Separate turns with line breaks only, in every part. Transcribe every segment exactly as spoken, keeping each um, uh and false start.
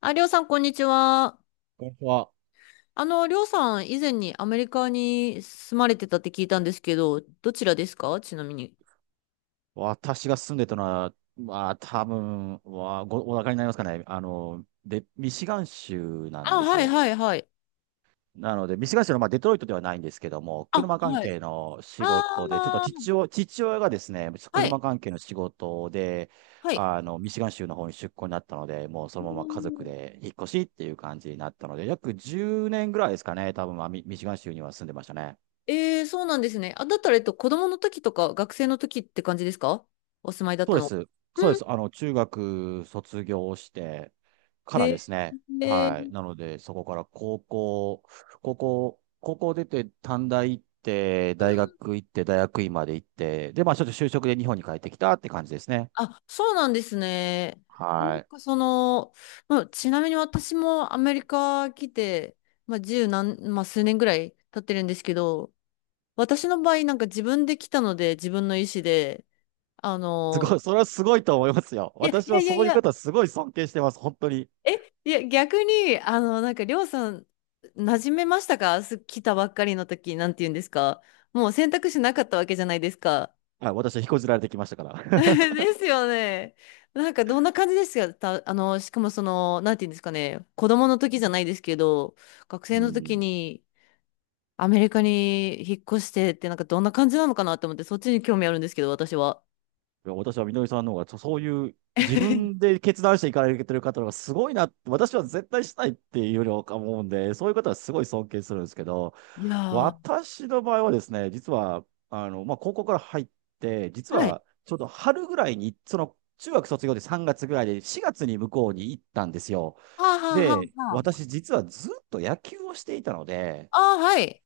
あ、りょうさん、こんにちは。
ここは、
あの、りょうさん、以前にアメリカに住まれてたって聞いたんですけど、どちらですかちなみに？
私が住んでたのは、まあ、多分はご、お分かりになりますかね。あの、で、ミシガン州なん
あ、
です
はい
よ。
はいはい。
なので、ミシガン州の、まあ、デトロイトではないんですけども、
あ、
車関
はい。
係の仕事で、ちょっと
あー、
父親、父親がですね、
は
車
い、
関係の仕事で、
はい。
あの、ミシガン州の方に出向になったので、もうそ
う
のまま家族
ん。
で引っ越しっていう感じになったので、約じゅうねんぐらいですかね、多分、まあ、ミミシガン州には住んでましたね。
えー、そうなんですね。あ、だったら、えっと、子供の時とか学生の時って感じですかお住まいだっ
そう
た
で
の？
す。そうで
うん。
す。あの、中学卒業してか
へ
らで
え。
すね。
へ
は
ー。
い。なので、そこから高校、高校、高校出て短大行って、
う
大
ん。
学行って、大学院まで行って、で、まあちょっと就職で日本に帰ってきたって感じですね。
あ、そうなんですね。な
は
ん
い。
かその、まあ、ちなみに私もアメリカ来て、まあ、十何、まあ、数年ぐらい経ってるんですけど、私の場合なんか自分で来たので自分の意思で、あ
すご
の、
い、それはすごいと思いますよ。
いやい
私
や
は
いや
そ
い
ういう
や、
方すごい尊敬してます。本当に。
え、いや逆に、あの、なんかりょうさん、馴染めましたか？す来たばっかりの時、なんて言うんですか？もう選択肢なかったわけじゃないですか。
はい。私は引こずられてきましたか ら。
ですよね。なんかどんな感じですか？た、あの、しかもその、なんていうんですかね、子供の時じゃないですけど、学
う
生の時
ん。
にアメリカに引っ越してって、なんかどんな感じなのかなと思って、そっちに興味あるんですけど、私は。
いや私はみのりさんの方がそ、そういう自分 で決断していかれてる方の方がすごいなって、私は絶対したいっていうよりは思うんで、そういう方はすごい尊敬するんですけど、
いやー、
私の場合はですね、実は、あの、まあ、高校から入って、実
はい。
はちょうど春ぐらいに、その、中学卒業でさんがつぐらいでしがつに向こうに行ったんですよ。
はあはあはあ
で、
はあ。
私実はずっと野球をしていたので、
ああ、はい。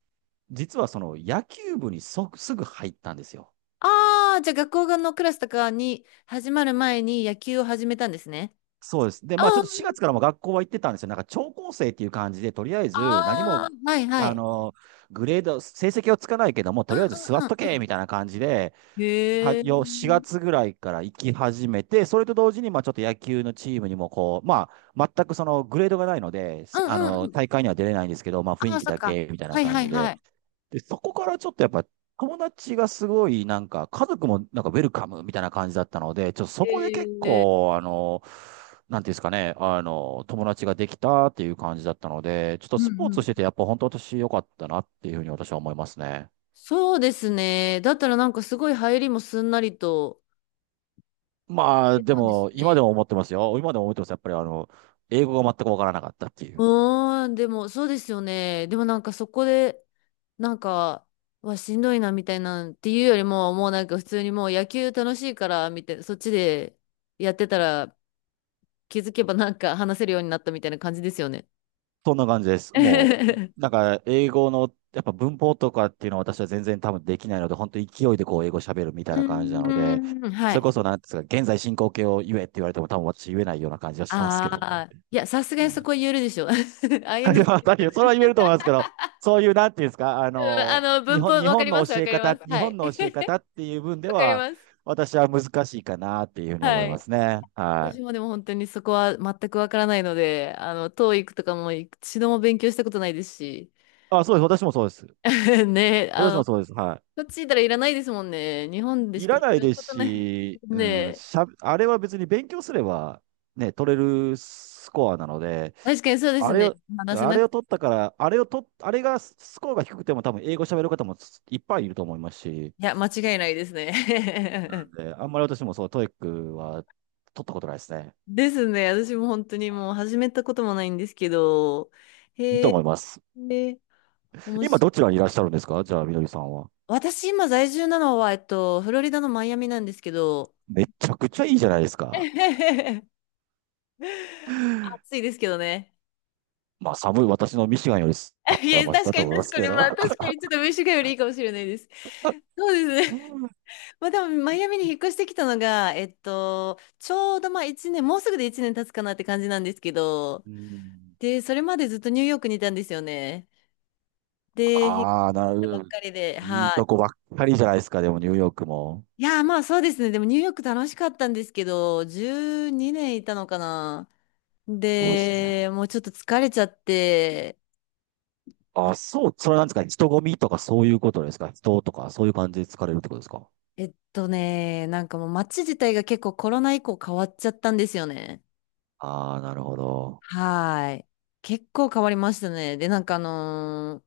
実はその野球部にそすぐ入ったんですよ。
ああ、じゃあ学校のクラスとかに始まる前に野球を始めたんですね。
そうです。で、
あ
まあちょっとしがつからも学校は行ってたんですよ。なんか超高生っていう感じで、とりあえず何も、
あ、ああ、はいは
あ
い。
の、グレード、成績をつかないけども、
う
と
ん
りあえず座
う
っ
ん
と
う
け
ん
みたいな感じで、
うん。
は
へえ。う
よ4
ん
月ぐらいから行き始めて、それと同時に、まあちょっと野球のチームにもこう、まあ全くそのグレードがないので、
う
せあ
んう
の、
ん。
大会には出れないんですけど、まあ雰
あ
囲
あ、
気
そっ
だ
か。
けみたいな
はい
感
は
じ
いは
で、
い。
で、そこからちょっとやっぱ友達がすごいなんか家族もなんかウェルカムみたいな感じだったので、ちょっとそこで結
ええ。
構あの、なんていうんですかね、あの、友達ができたっていう感じだったので、ちょっと
うん
スポー
う
ツして
ん。
てやっぱ本当私良かったなっていうふうに私は思いますね。
そうですね。だったらなんかすごい入りもすんなりと。
まあ
出
で
たんで
も
す
今で
ね。
も思ってますよ。今でも思ってます。やっぱりあの、英語が全くわからなかったっていう。
うーん、でもそうですよね。でもなんかそこで、なんか、はしんどいなみたいなんっていうよりも、もうなんか普通にもう野球楽しいから、みたいな、そっちでやってたら気づけばなんか話せるようになったみたいな感じですよね。
そんな感じです。もう、
う
なんか、英語の、やっぱ文法とかっていうのは私は全然多分できないので、本当勢いでこう、英語喋るみたいな感じな
ー
ので、
ん、は
それこ
い。
そ、なんですか、現在進行形を言えって言われても多分私言えないような感じはしてますけ
あ
どね。
あ、いや、さすがにそ
はい
こは言えるでしょ。
いやい
アイエヌジー。
やそれは言えると思いますけど、そういう、なんていうんですか、あ
うん、あ
の、
の、
日
文法、
本、日
わか
本
りま
の
す、わ
教え
かり
方、
ます。
日
はい。
本の教え方っていう分 で
わかり
は、
ます。
私は難しいかなっていうふうに思
は
いま
い。
すね。は
私
い。
もでも本当にそこは全くわからないので、あの、トーイ i とかも一度も勉強したことないですし、
あ、そうです。私もそうです。
ね、あ
私
の、
もそうです。はい。
こっちいたらいらないですもんね。日本でし
い
か
らない
使う
で
こ
す
とない。
し、う
ね
ん、
え、
しゃ、あれは別に勉強すれば、ね、取れるスコアなので、
確かにそうで
あ
す
れ
ね。
を、
話せ
あ
な
れ
く、
を
い
取ったから、あれを取っ、あれがスコアが低くても多分英語喋る方もいっぱいいると思いますし、
や、間違いないですね。
で、あんまり私もそう、トイックは取ったことないですね。
ですね。私も本当にもう始めたこともないんですけど、
いい
へ
と思い
え、
ます。
へえ。面
今
白
ど
い。
ちらにいらっしゃるんですか？じゃあ、みのりさんは。
私今在住なのは、えっと、フロリダのマイアミなんですけど、
めちゃくちゃいいじゃないですか。
暑いですけどね。
まあ、寒い、私のミシガンより寒
いや、
い
確
だ
か
と
に
思いま
確
す
か
け
に、ま
ど。
あ確かにちょっとミシガンよりいいかもしれないです。そうです
う
ね。まあでも、マイアミに引っ越してきたのが、えっと、ちょうどまあいちねん、もうすぐでいちねん経つかなって感じなんですけど、
ん、
で、それまでずっとニューヨークにいたんですよね。で、引っ越し
ああ、な
たばっ
る、
かりで、
いい
はい。
とこばっかりじゃないですか、でもニューヨークも。
いやー、まあそうですね。でもニューヨーク楽しかったんですけど、じゅうにねんいたのかな。
そうですね。
で、もうちょっと疲れちゃって、
あ、そう、それなんですか、人混みとかそういうことですか、人とかそういう感じで疲れるってことですか。
えっとね、なんかもう街自体が結構コロナ以降変わっちゃったんですよね。
ああー、なるほど。
はーい。結構変わりましたね。で、なんかあのー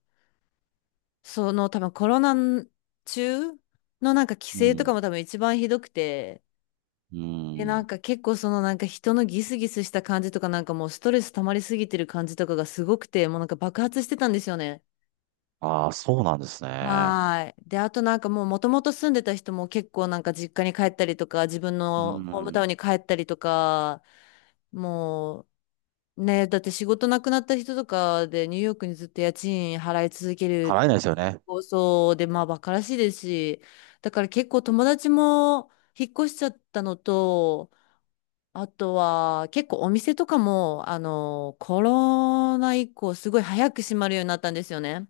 その多分コロナ中のなんか規
う
制と
ん。
かも多分一番ひどくて、
う
で、なん
ん。
か結構そのなんか人のギスギスした感じとかなんかもうストレス溜まりすぎてる感じとかがすごくて、もうなんか爆発してたんですよね。
ああ、そうなんですね。
はい。で、あとなんかもうもともと住んでた人も結構なんか実家に帰ったりとか、自分
う
のホームタウ
ん。
ンに帰ったりとか、もうね、だって仕事なくなった人とかでニューヨークにずっと家賃払い続ける
払えないですよね。
構想で、まあバカらしいですし、だから結構友達も引っ越しちゃったのと、あとは結構お店とかも、あの、コロナ以降すごい早く閉まるようになったんですよね。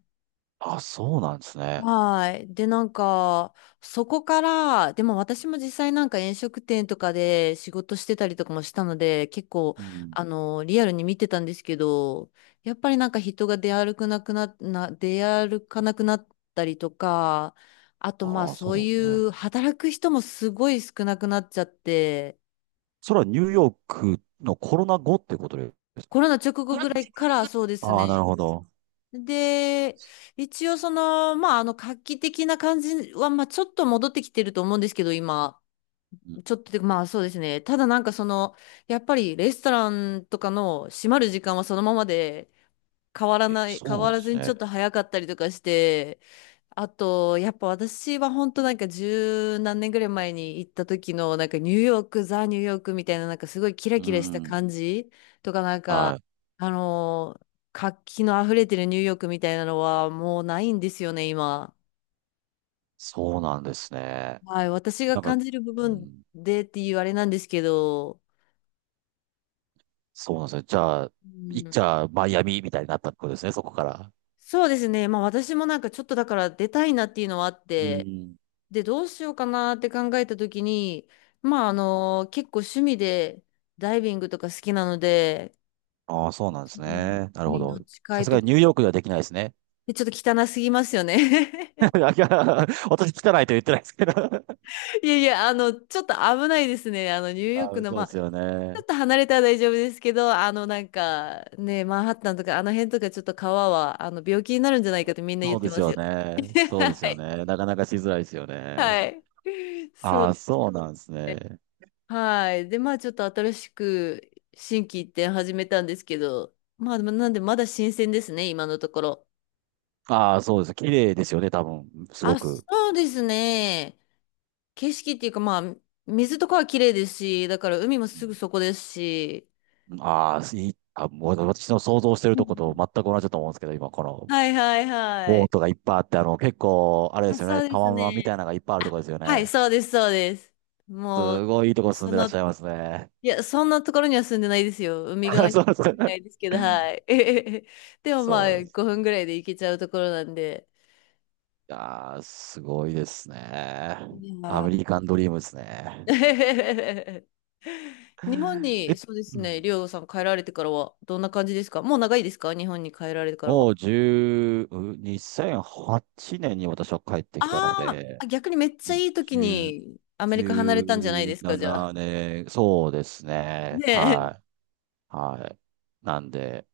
ああ、そうなんですね。
はい。で、なんか、そこから、でも私も実際なんか飲食店とかで仕事してたりとかもしたので、結構、
うん。
あの、リアルに見てたんですけど、やっぱりなんか人が出歩くなくな、な、出歩かなくなったりとか、あとまあ
ああ、そ
そ
う
う
なんで
い
すね。
う働く人もすごい少なくなっちゃって、
それはニューヨークのコロナ後ってことで。
コロナ直後ぐらいからそうです
ああ、なる
ね。
ほど。
で、一応その、まあ、あの、画期的な感じは、まあ、ちょっと戻ってきてると思うんですけど、今。
うん、
ちょっとで、まあそうですね。ただなんかその、やっぱりレストランとかの閉まる時間はそのままで変わら
え、
ない、
そ
変
うな
わ
んで
らず
す
にちょっ
ね。
と早かったりとかして、あと、やっぱ私は本当なんか十何年ぐらい前に行った時のなんかニューヨーク、ザ・ニューヨークみたいななんかすごいキラ
う
キラした
ん。
感じとかなんか、
はい。
あのー活気の溢れてるニューヨークみたいなのはもうないんですよね、今。
そうなんですね。
はい、私が
なんか、
感じる部
う
分
ん、
でっていうあれなんですけど、
そうなんですよ。じゃあ、
う
いっ
ん。
ちゃあマイアミみたいになったってことですね、そこから。
そうですね。まあ私もなんかちょっとだから出たいなっていうのはあっ
う
て、
ん。
で、どうしようかなって考えたときに、まああの、結構趣味でダイビングとか好きなので、
ああ、そうなんで
う
す
ん。
ね。なるほ
海の
ど。
近
さ
い
す
と
がに
こ、
ニューヨークではできないですね。
でちょっと汚すぎますよね。
だから私汚いと言ってないですけど。
いやいや、あの、ちょっと危ないですね。あの、ニューヨー
あ
ク
ー
の、
そう
ま
で
あ、
すよ
ちょ
ね。
っと離れたら大丈夫ですけど、あの、なんか、ね、マンハッタンとか、あの辺とかちょっと川は、あの、病気になるんじゃないかってみんな言
そ
っ
う
て
です
ます
よ
よ。
ね。そう
は
ですよ
い。
ね。なかなかしづらいですよね。
はい。そう
あ
で
あ、
す
そうなんです
ね。
ね。
はい。で、まあちょっと新しく新規一点始めたんですけど、まあなんでまだ新鮮ですね、今のところ。
ああ、そうです。綺麗ですよね、多分。すご
あ、そ
く。
うですね。景色っていうかまあ、水とかは綺麗ですし、だから海もすぐそこですし。
ああ、いい。あ、もう私の想像してる
う
とこと
ん。
全く同じだと思うんですけど、今、この
はいはいは
ボー
い。
トがいっぱいあって、あの、結構、あれで
あ、
すよね、
そうで
タ
す
ワマンみたい
ね。
なのがいっぱいあると
あ、
こですよ
はい、
ね。
そうですそうです。もう、
すごいいいとこ住
そ
んでらっし
の、
ゃいますね。
いや、そんなところには住んでないですよ。海 側に
そ
は
う
住
で
んでない
す。
ですけど、はい。でもま
そう
あ
です。
ごふんぐらいで行けちゃうところなんで。
いやー、すごいですね。
い
ア
やー
メリカンドリームですね。
日本
え、
に、そうで
う
すね、
ん、
りょうさん帰られてからは、どんな感じですか？もう長いですか日本に帰られてからは？
もう1うにせんはちねんに私は帰ってきたの
あー
で、
あ、逆にめっちゃいい時
にじゅう、
にアメリカ離れたんじゃないですか、
17
じゃあ。
年、そうです
ね
ね。
え。
はい。はい。なんで、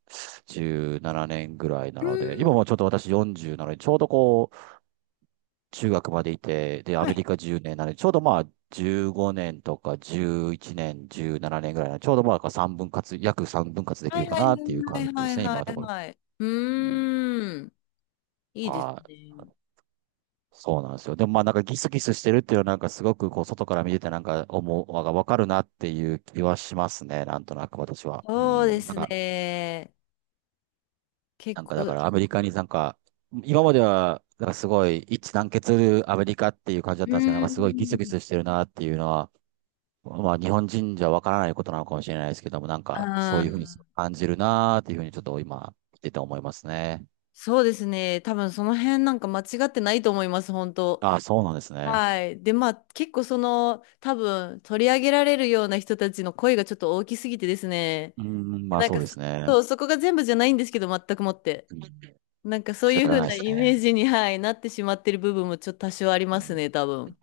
じゅうななねんぐらいな
う
ので、今
ん、
もちょっと私よんじゅうなので、ちょうどこう、中学までいて、で、ア
は
メ
い。
リカじゅうねんなので、ちょうどまあ、じゅうごねんとかじゅういちねん、じゅうななねんぐらいなので、ちょうどまあ、3分割、約3分割でき
は
る
い
か
はい
なっていう
は
感じ
い
で
はい
すね、今
は
のと
い
ころ。
はい。う
うん。
ーん、いいです
はい。
ね。
そうなんですよ。でもまあなんかギスギスしてるっていうのはなんかすごくこう外から見ててなんか思う、わかるなっていう気はしますね。なんとなく私は。う
そうで
ん。なん
す
か
ね。結
なんか
構、
だか
う
らアメリカになんか、今まではなんかすごい一致団結するアメリカっていう感じだっ
ー
たんですけど、なんかすごいギスギス
ん、
してるなっていうのは、まあ日本人じゃわからないことなのかもしれないですけども、なんかそ
あ
ういうふうに
ー、
感じるなっていうふうにちょっと今見てて思いますね。
そうですね。多分その辺なんか間違ってないと思います、本当。
ああ、そうなんですね。
はい。で、まあ、結構その、多分、取り上げられるような人たちの声がちょっと大きすぎてですね。
うーん、
で
まあ
なん
そ
か
うで
そ、
すね。
そう、そこが全部じゃないんですけど、全くもって。
うん、
なんかそう
仕
い
方
う
が
風
ないで
な
す
イ
ね。
メージに、はい、なってしまってる部分もちょっと多少あり
う
ますね、
ん、
多分。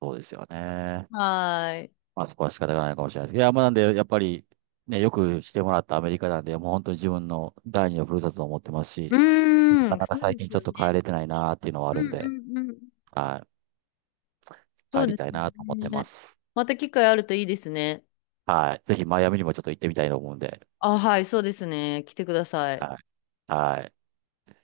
そうですよね。
はい。
まあそこは仕方がないかもしれないですけど、いや、まあなんで、やっぱり、ね、よくしてもらったアメリカなんで、もう本当に自分の第二のふるさとと思ってます
う
し、な
ー
か
ん、
なか
そう
最
で
近
す
ちょ
よ
っと帰
ね。
れてないなっていうのは
う
あるんで、
んうんうん。
はい、
そう
帰り
です
たいなと思ってま
ね。
す。
また機会あるといいですね。
はい。ぜひマイアミにもちょっと行ってみたいと思うんで、
あ、はい、そうですね。来てください。
はい。はい。